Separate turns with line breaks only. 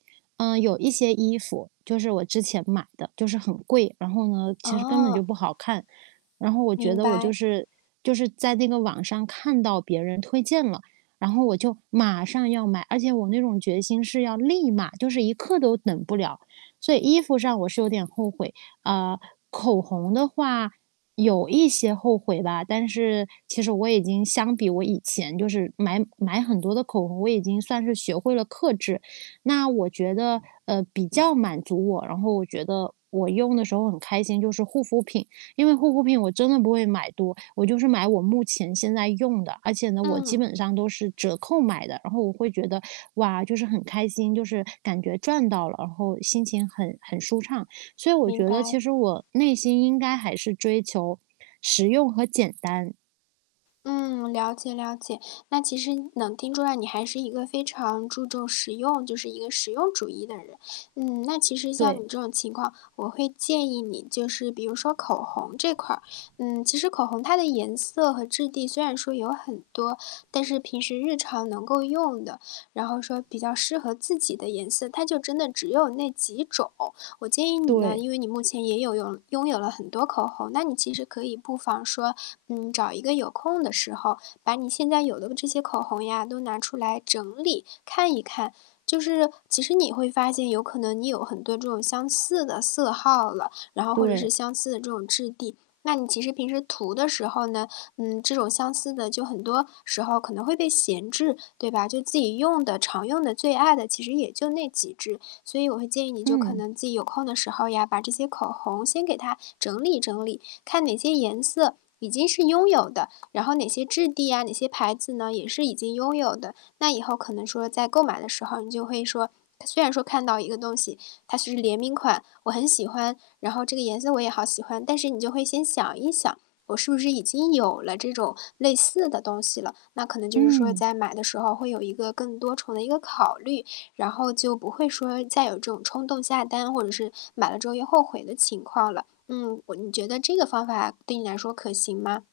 嗯，有一些衣服，就是我之前买的，就是很贵，然后呢，其实根本就
哦。
不好看。然后我觉
明
得我就
白。
是就是在那个网上看到别人推荐了，然后我就马上要买，而且我那种决心是要立马，就是一刻都等不了，所以衣服上我是有点后悔。啊，口红的话，有一些后悔吧，但是其实我已经相比我以前就是买买很多的口红，我已经算是学会了克制。那我觉得，呃，比较满足我，然后我觉得我用的时候很开心就是护肤品。因为护肤品我真的不会买多，我就是买我目前现在用的，而且呢我基
嗯。
本上都是折扣买的。然后我会觉得，哇，就是很开心，就是感觉赚到了，然后心情很很舒畅。所以我
明
觉得其
白。
实我内心应该还是追求实用和简单。
嗯，了解了解。那其实能听出来你还是一个非常注重实用，就是一个实用主义的人。嗯，那其实像
对。
你这种情况，我会建议你就是比如说口红这块儿，嗯，其实口红它的颜色和质地虽然说有很多，但是平时日常能够用的，然后说比较适合自己的颜色，它就真的只有那几种。我建议你呢，
对。
因为你目前也有用拥有了很多口红，那你其实可以不妨说，嗯，找一个有空的时候，把你现在有的这些口红呀都拿出来整理，看一看。就是，其实你会发现有可能你有很多这种相似的色号了，然后或者是
对。
相似的这种质地。那你其实平时涂的时候呢，嗯，这种相似的就很多时候可能会被闲置，对吧？就自己用的、常用的、最爱的其实也就那几支。所以我会建议你就可
嗯。
能自己有空的时候呀，把这些口红先给它整理整理，看哪些颜色已经是拥有的，然后哪些质地啊，哪些牌子呢，也是已经拥有的。那以后可能说在购买的时候，你就会说，它虽然说看到一个东西，它是联名款，我很喜欢，然后这个颜色我也好喜欢，但是你就会先想一想，我是不是已经有了这种类似的东西了。那可能就是说
嗯。
在买的时候会有一个更多重的一个考虑，然后就不会说再有这种冲动下单，或者是买了之后又后悔的情况了。嗯，我你觉得这个方法对你来说可行吗？